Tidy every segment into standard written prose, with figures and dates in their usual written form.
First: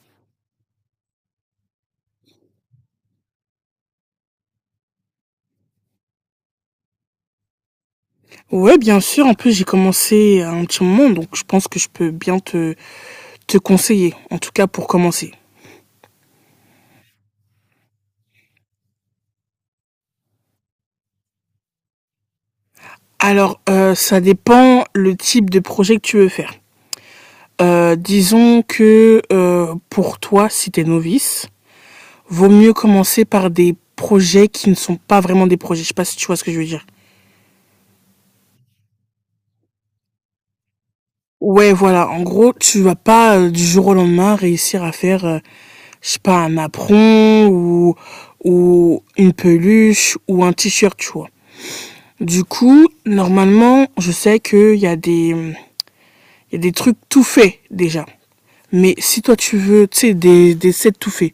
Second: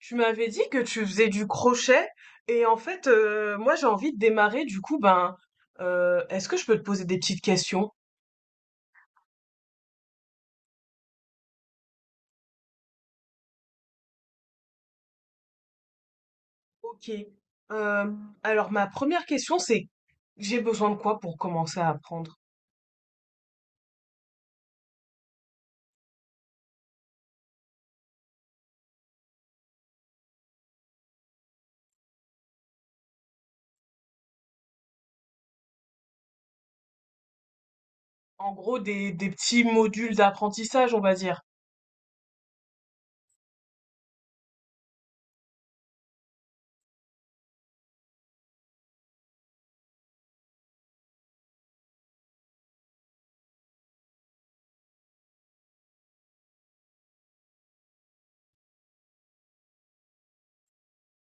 Tu m'avais dit que tu faisais du crochet et en fait, moi j'ai envie de démarrer. Du coup, ben, est-ce que je peux te poser des petites questions? Ouais, bien sûr. En plus, j'ai commencé à un petit moment, donc je pense que je peux bien te conseiller, en tout cas pour commencer. Ok. Euh, alors ma première question c'est, j'ai besoin de quoi pour commencer à apprendre? Alors, ça dépend le type de projet que tu veux faire. Disons que pour toi, si t'es novice, vaut mieux commencer par des projets qui ne sont pas vraiment des projets. Je sais pas si tu vois ce que je veux dire. En gros, des petits modules d'apprentissage, on va dire. Ouais, voilà. En gros, tu vas pas du jour au lendemain réussir à faire, je sais pas, un apron ou une peluche ou un t-shirt, tu vois. Du coup, normalement, je sais qu'il y a il y a des trucs tout faits déjà. Mais si toi tu veux, tu sais, des sets tout faits.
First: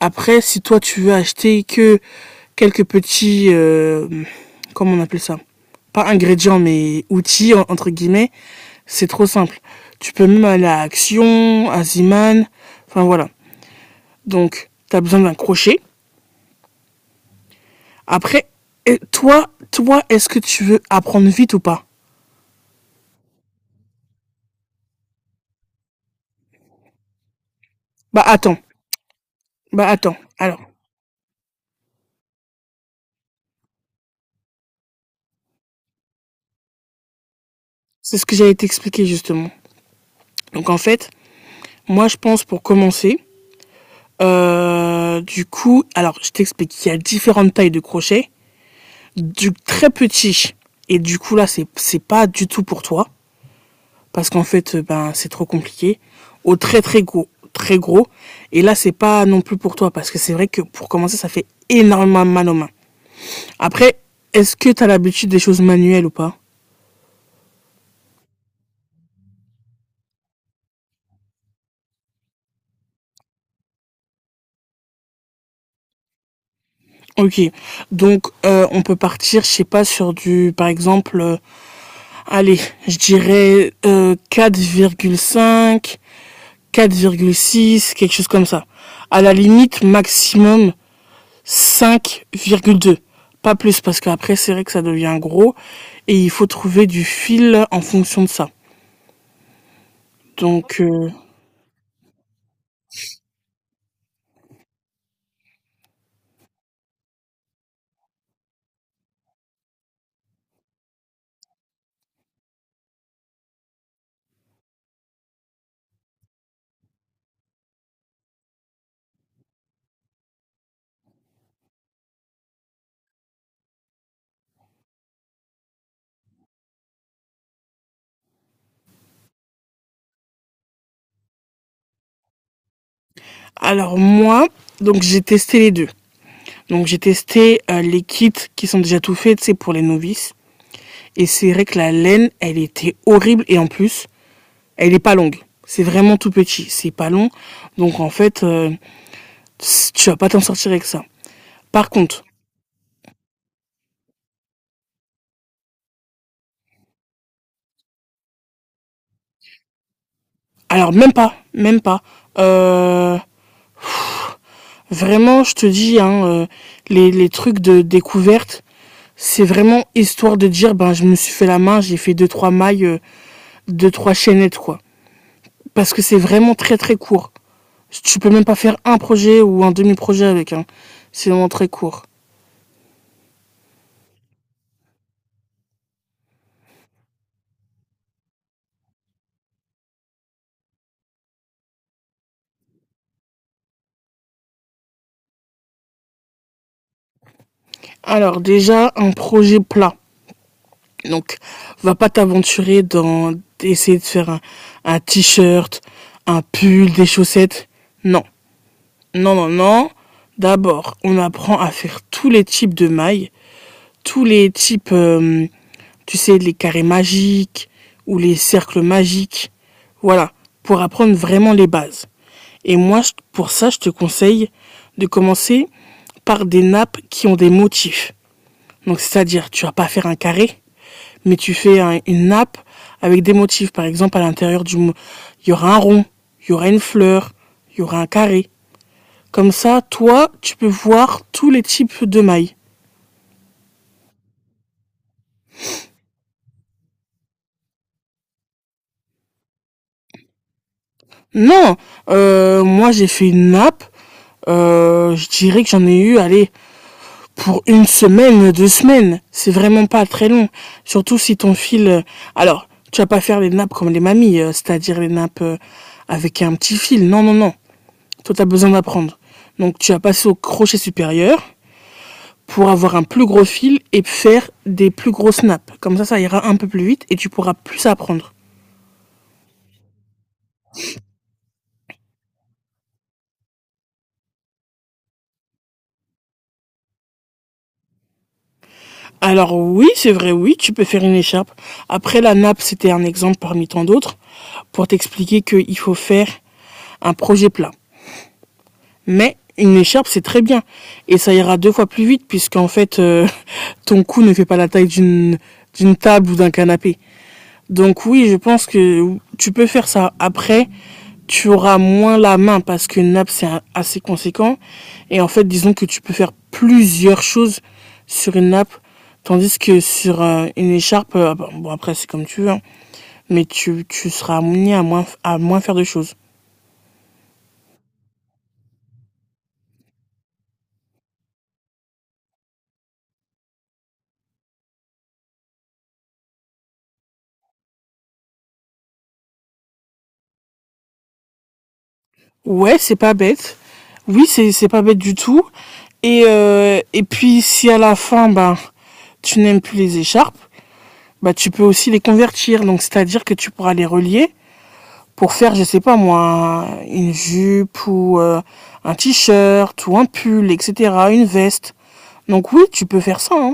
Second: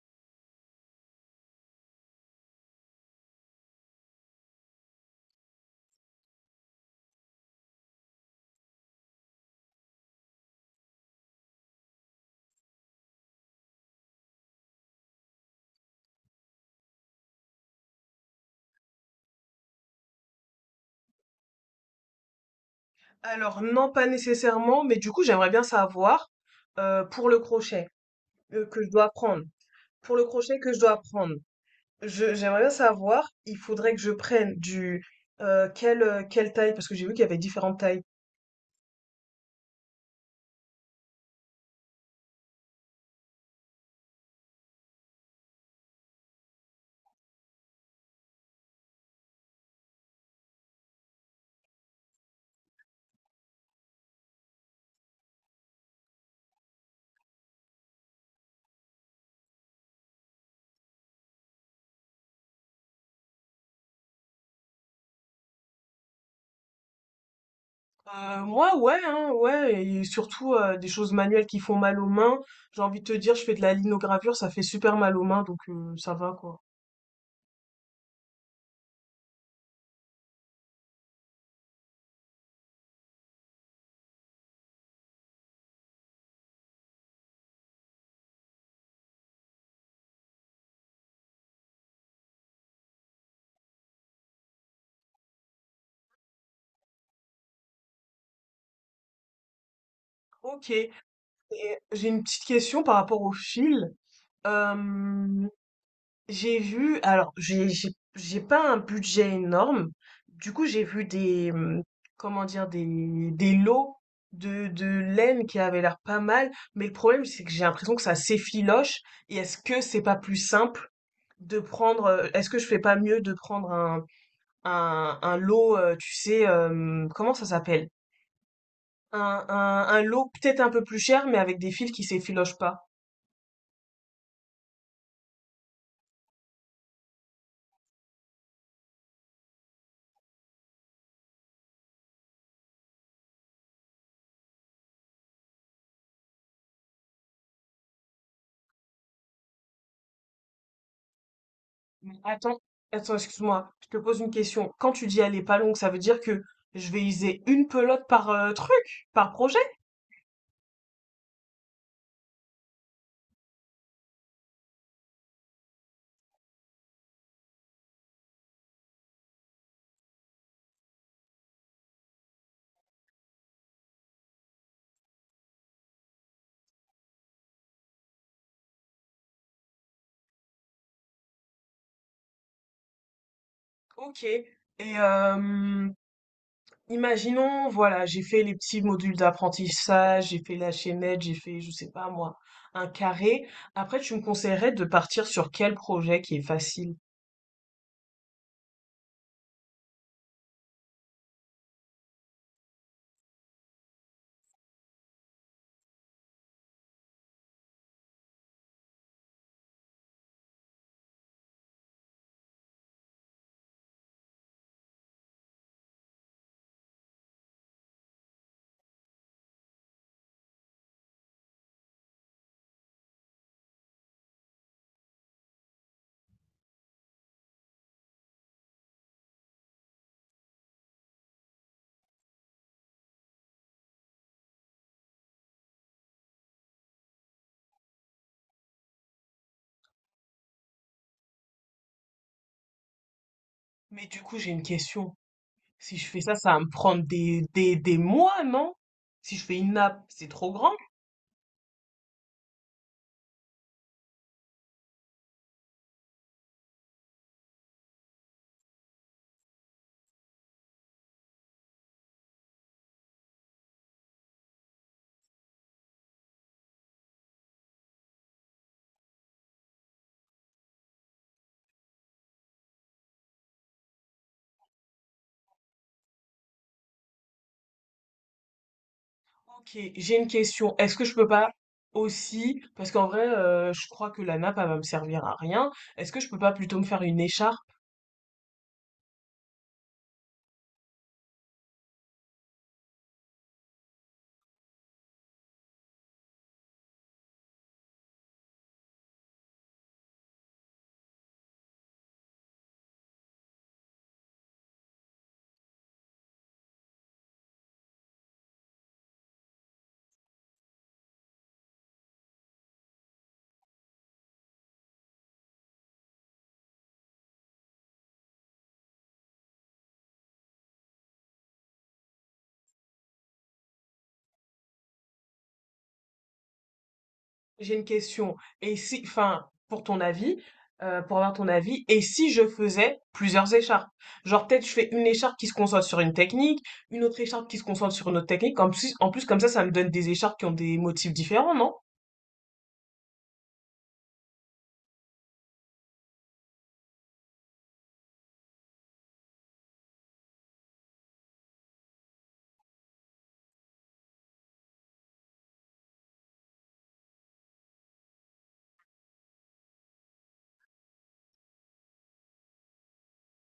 Après, si toi tu veux acheter que quelques petits, comment on appelle ça? Pas ingrédients, mais outils, entre guillemets, c'est trop simple. Tu peux même aller à Action, à Ziman, enfin voilà. Donc, tu as besoin d'un crochet. Après, et toi, est-ce que tu veux apprendre vite ou pas? Alors non, pas nécessairement, mais du coup j'aimerais bien savoir pour le crochet Bah attends, que je dois apprendre. bah Pour attends. le crochet Alors, que je dois apprendre. Je j'aimerais bien savoir, il faudrait que je prenne du quelle taille parce que j'ai vu qu'il y avait différentes tailles. c'est ce que j'allais t'expliquer justement. Donc en fait, moi je pense pour commencer, du coup, alors je t'explique qu'il y a différentes tailles de crochets, du très petit, et du coup là c'est pas du tout pour toi parce qu'en fait ben c'est trop compliqué, au très très gros, très gros, et là c'est pas non plus pour toi parce que c'est vrai que pour commencer ça fait énormément mal aux mains. Après, est-ce que t'as l'habitude des choses manuelles ou pas? Moi ouais hein, ouais et surtout des choses manuelles qui font mal aux mains. J'ai envie de te dire, je fais de la linogravure, ça fait super mal aux mains donc ça va quoi. Ok, donc on peut partir, je sais pas, sur du, par exemple, allez, je dirais 4,5, 4,6, quelque chose comme ça. À la limite, maximum 5,2. Pas plus, parce qu'après, c'est vrai que ça devient gros. Et il faut trouver du fil en fonction de ça. Ok. Donc, Et j'ai une petite question par rapport au fil. Euh, J'ai vu, alors j'ai pas un budget énorme. Du coup, j'ai vu des comment dire, des lots de laine qui avaient l'air pas mal, mais le problème c'est que j'ai l'impression que ça s'effiloche, et est-ce que c'est pas plus simple de prendre, est-ce que je fais pas mieux de prendre un lot, tu sais, comment ça s'appelle? Un lot peut-être un peu plus cher, mais avec des fils qui s'effilochent pas. alors moi, donc j'ai testé les deux. Donc j'ai testé les kits qui sont déjà tout faits, c'est pour les novices. Et c'est vrai que la laine, elle était horrible. Et en plus, elle est pas longue. C'est vraiment tout petit. C'est pas long. Donc en fait, tu vas pas t'en sortir avec ça. Par Mais contre, attends, attends, excuse-moi, je te pose une question. Quand tu dis elle est pas longue, ça veut dire que je vais user une pelote par truc, par projet? alors même pas, même pas. Euh, vraiment, je te dis, hein, les trucs de découverte, c'est vraiment histoire de dire, ben je me suis fait la main, j'ai fait deux trois mailles, deux trois chaînettes quoi. Parce que c'est vraiment très très court. Tu peux même pas faire un projet ou un demi-projet avec. Hein. C'est vraiment très court. Ok. Et euh, imaginons, voilà, j'ai fait les petits modules d'apprentissage, j'ai fait la chaînette, j'ai fait, je sais pas moi, un carré. Après, tu me conseillerais de partir sur quel projet qui est facile? Alors déjà, un projet plat. Donc, va pas t'aventurer dans essayer de faire un t-shirt, un pull, des chaussettes. Non, non, non, non. D'abord, on apprend à faire tous les types de mailles, tous les types, tu sais, les carrés magiques ou les cercles magiques. Voilà, pour apprendre vraiment les bases. Et moi, pour ça, je te conseille de commencer par des nappes qui ont des motifs. Donc, c'est-à-dire, tu vas pas faire un carré, mais tu fais une nappe avec des motifs. Par exemple, à l'intérieur il y aura un rond, il y aura une fleur, il y aura un carré. Comme ça, toi, tu peux voir tous les types de mailles. Mais du coup, j'ai une question. Si je fais ça, ça va me prendre des mois, non? Si je fais une nappe, c'est trop grand. Non, moi j'ai fait une nappe. Je dirais que j'en ai eu, allez, pour une semaine, deux semaines. C'est vraiment pas très long. Surtout si ton fil. Alors, tu vas pas faire les nappes comme les mamies, c'est-à-dire les nappes avec un petit fil. Non, non, non. Toi, t'as besoin d'apprendre. Donc, tu vas passer au crochet supérieur, pour avoir un plus gros fil et faire des plus gros snaps. Comme ça ira un peu plus vite et tu pourras plus apprendre. Ok, j'ai une question. Est-ce que je peux pas aussi, parce qu'en vrai, je crois que la nappe, elle va me servir à rien. Est-ce que je peux pas plutôt me faire une écharpe? Alors oui, c'est vrai, oui, tu peux faire une écharpe. Après, la nappe, c'était un exemple parmi tant d'autres pour t'expliquer qu'il faut faire un projet plat. Mais une écharpe, c'est très bien. Et ça ira deux fois plus vite puisqu'en fait, ton cou ne fait pas la taille d'une table ou d'un canapé. Donc oui, je pense que tu peux faire ça. Après, tu auras moins la main parce qu'une nappe, c'est assez conséquent. Et en fait, disons que tu peux faire plusieurs choses sur une nappe, tandis que sur une écharpe, bon, bon, après, c'est comme tu veux, hein. Mais tu seras amené à moins faire de choses. J'ai une question. Et si, enfin, pour ton avis, pour avoir ton avis, et si je faisais plusieurs écharpes? Genre, peut-être je fais une écharpe qui se concentre sur une technique, une autre écharpe qui se concentre sur une autre technique. En plus, comme ça me donne des écharpes qui ont des motifs différents, non? Ouais, c'est pas bête. Oui, c'est pas bête du tout. Et puis, si à la fin, ben, tu n'aimes plus les écharpes, bah, tu peux aussi les convertir. Donc, c'est-à-dire que tu pourras les relier pour faire, je sais pas moi, une jupe ou un t-shirt ou un pull, etc., une veste. Donc oui, tu peux faire ça. Hein.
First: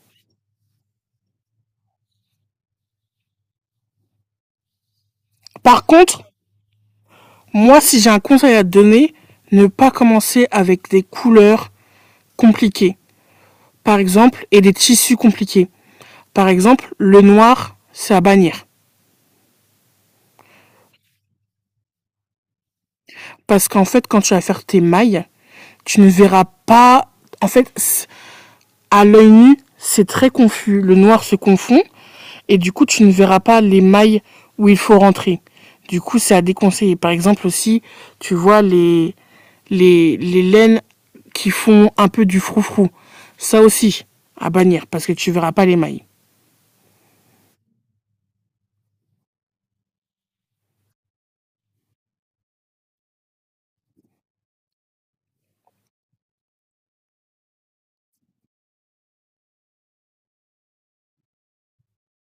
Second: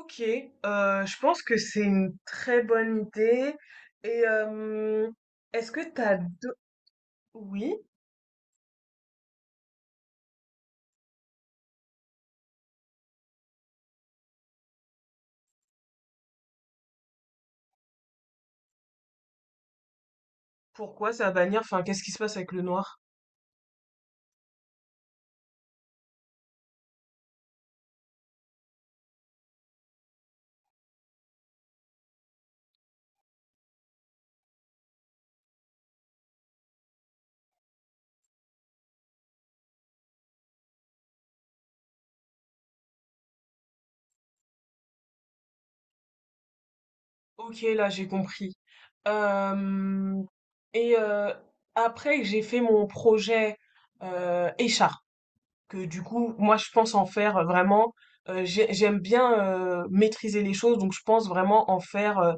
Ok, je pense que c'est une très bonne idée. Et est-ce Par que t'as contre, deux... Oui, moi, si j'ai un conseil à te donner, ne pas commencer avec des couleurs compliquées. Par exemple, et des tissus compliqués. Par exemple, le noir, c'est à bannir. pourquoi ça va bannir? Enfin, qu'est-ce qui se passe avec le noir? Parce qu'en fait, quand tu vas faire tes mailles, tu ne verras pas. En fait, à l'œil nu, c'est très confus, le noir se confond et du coup tu ne verras pas les mailles où il faut rentrer. Du coup, c'est à déconseiller. Par exemple aussi, tu vois les laines qui font un peu du froufrou. Ça aussi, à bannir parce que tu verras pas les mailles. Ok, là j'ai compris. Euh, et euh, après que j'ai fait mon projet écharpe, que du coup moi je pense en faire vraiment. J'aime bien maîtriser les choses, donc je pense vraiment en faire.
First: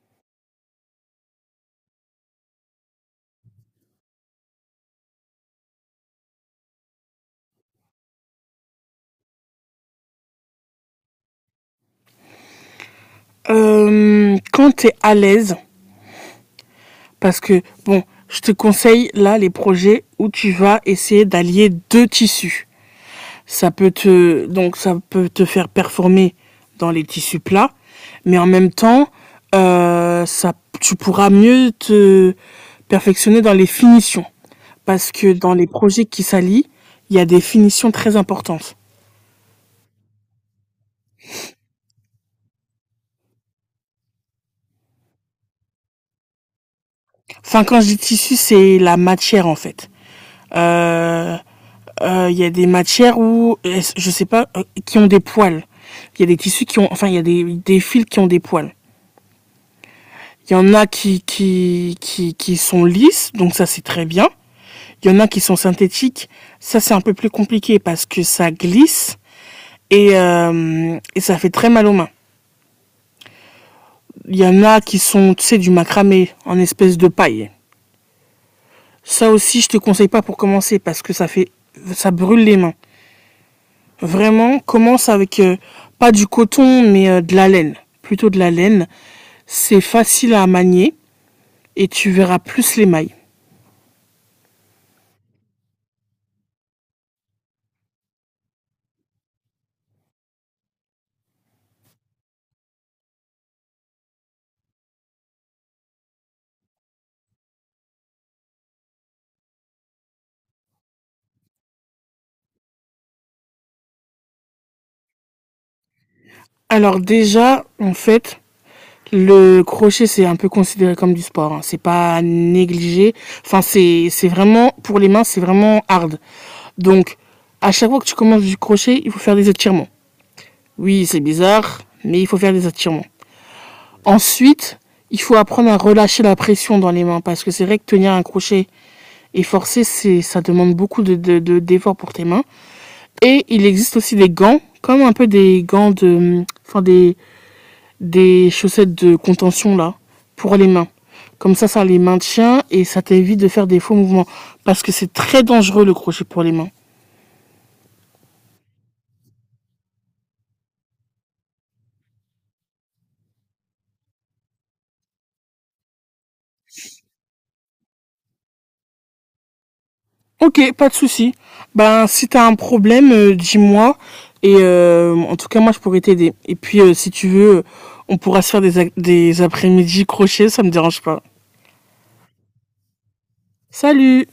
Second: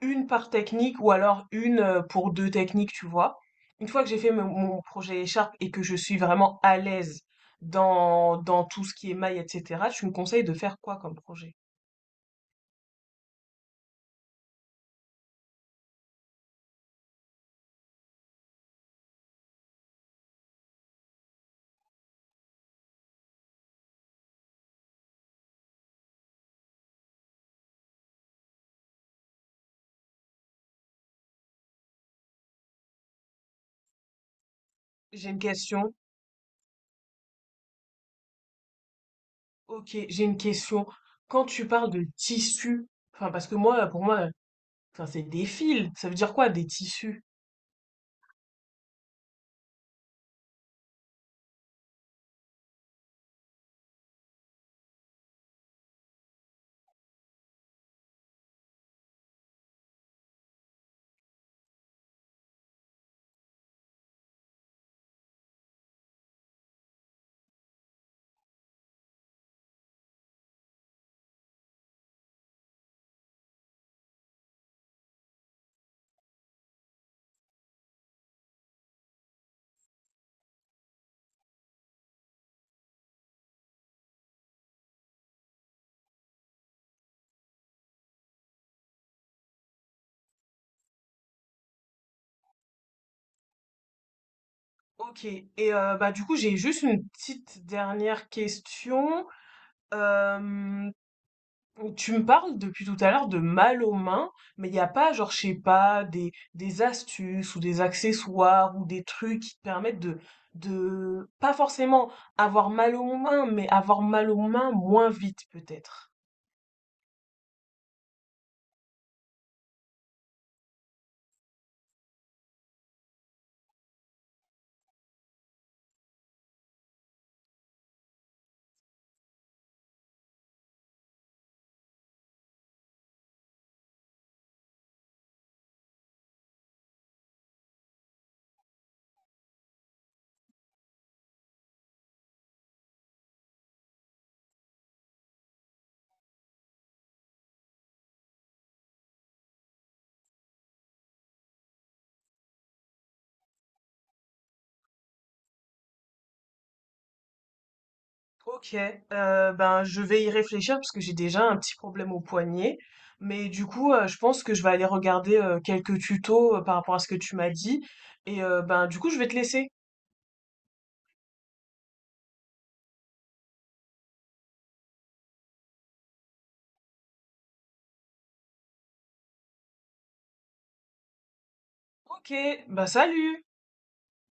Une par technique ou alors une pour deux techniques, tu vois. Une fois que j'ai fait mon projet écharpe et que je suis vraiment à l'aise dans, dans tout ce qui est maille, etc., tu me conseilles de faire quoi comme projet? Quand tu es à l'aise, parce que bon, je te conseille là les projets où tu vas essayer d'allier deux tissus. Donc ça peut te faire performer dans les tissus plats, mais en même temps, ça, tu pourras mieux te perfectionner dans les finitions. Parce J'ai que une dans les question. projets qui s'allient, il y a des finitions très importantes. Ok, j'ai une question. Quand tu parles de tissu, enfin parce que moi, pour moi, enfin c'est des fils. Ça veut dire quoi des tissus? Enfin, quand je dis tissu, c'est la matière en fait. Euh, il y a des matières où, je sais pas, qui ont des poils. Il y a des tissus qui ont, enfin, il y a des fils qui ont des poils. Il y en a qui sont lisses, donc ça c'est très bien. Il y en a qui sont synthétiques, ça c'est un peu plus compliqué parce que ça glisse et ça fait très mal aux mains. Il y en a qui sont, tu sais, du macramé en espèce de paille. Ça aussi, je te conseille pas pour commencer parce que ça brûle les mains. Vraiment, commence avec pas du coton mais de la laine, plutôt de la laine. C'est facile à manier et tu verras plus les mailles. Ok. Et bah du coup, j'ai juste une petite dernière question. Euh, Tu me parles depuis tout à l'heure de mal aux mains, mais il n'y a pas, genre, je sais pas, des astuces ou des accessoires ou des trucs qui te permettent de, pas forcément avoir mal aux mains, mais avoir mal aux mains moins vite peut-être. Alors déjà, en fait, le crochet, c'est un peu considéré comme du sport. Hein. C'est pas négligé. Enfin, c'est vraiment, pour les mains, c'est vraiment hard. Donc, à chaque fois que tu commences du crochet, il faut faire des étirements. Oui, c'est bizarre, mais il faut faire des étirements. Ensuite, il faut apprendre à relâcher la pression dans les mains parce que c'est vrai que tenir un crochet et forcer, ça demande beaucoup d'efforts pour tes mains. Et il existe aussi des gants, comme un peu des gants de, enfin des chaussettes de contention là pour les mains. Comme ça les maintient et ça t'évite de faire des faux mouvements parce que c'est très dangereux le crochet pour les mains. Ok, ben je vais y réfléchir parce que j'ai déjà un petit problème au poignet, mais du coup, je pense que je vais aller regarder quelques tutos par rapport à ce que tu m'as dit, et ben du coup, je vais te laisser. Ok, pas de souci. Ben si t'as un problème, dis-moi et en tout cas moi je pourrais t'aider. Et puis si tu veux, on pourra se faire des après-midi crochet, ça me dérange pas. Ok, ben salut! Salut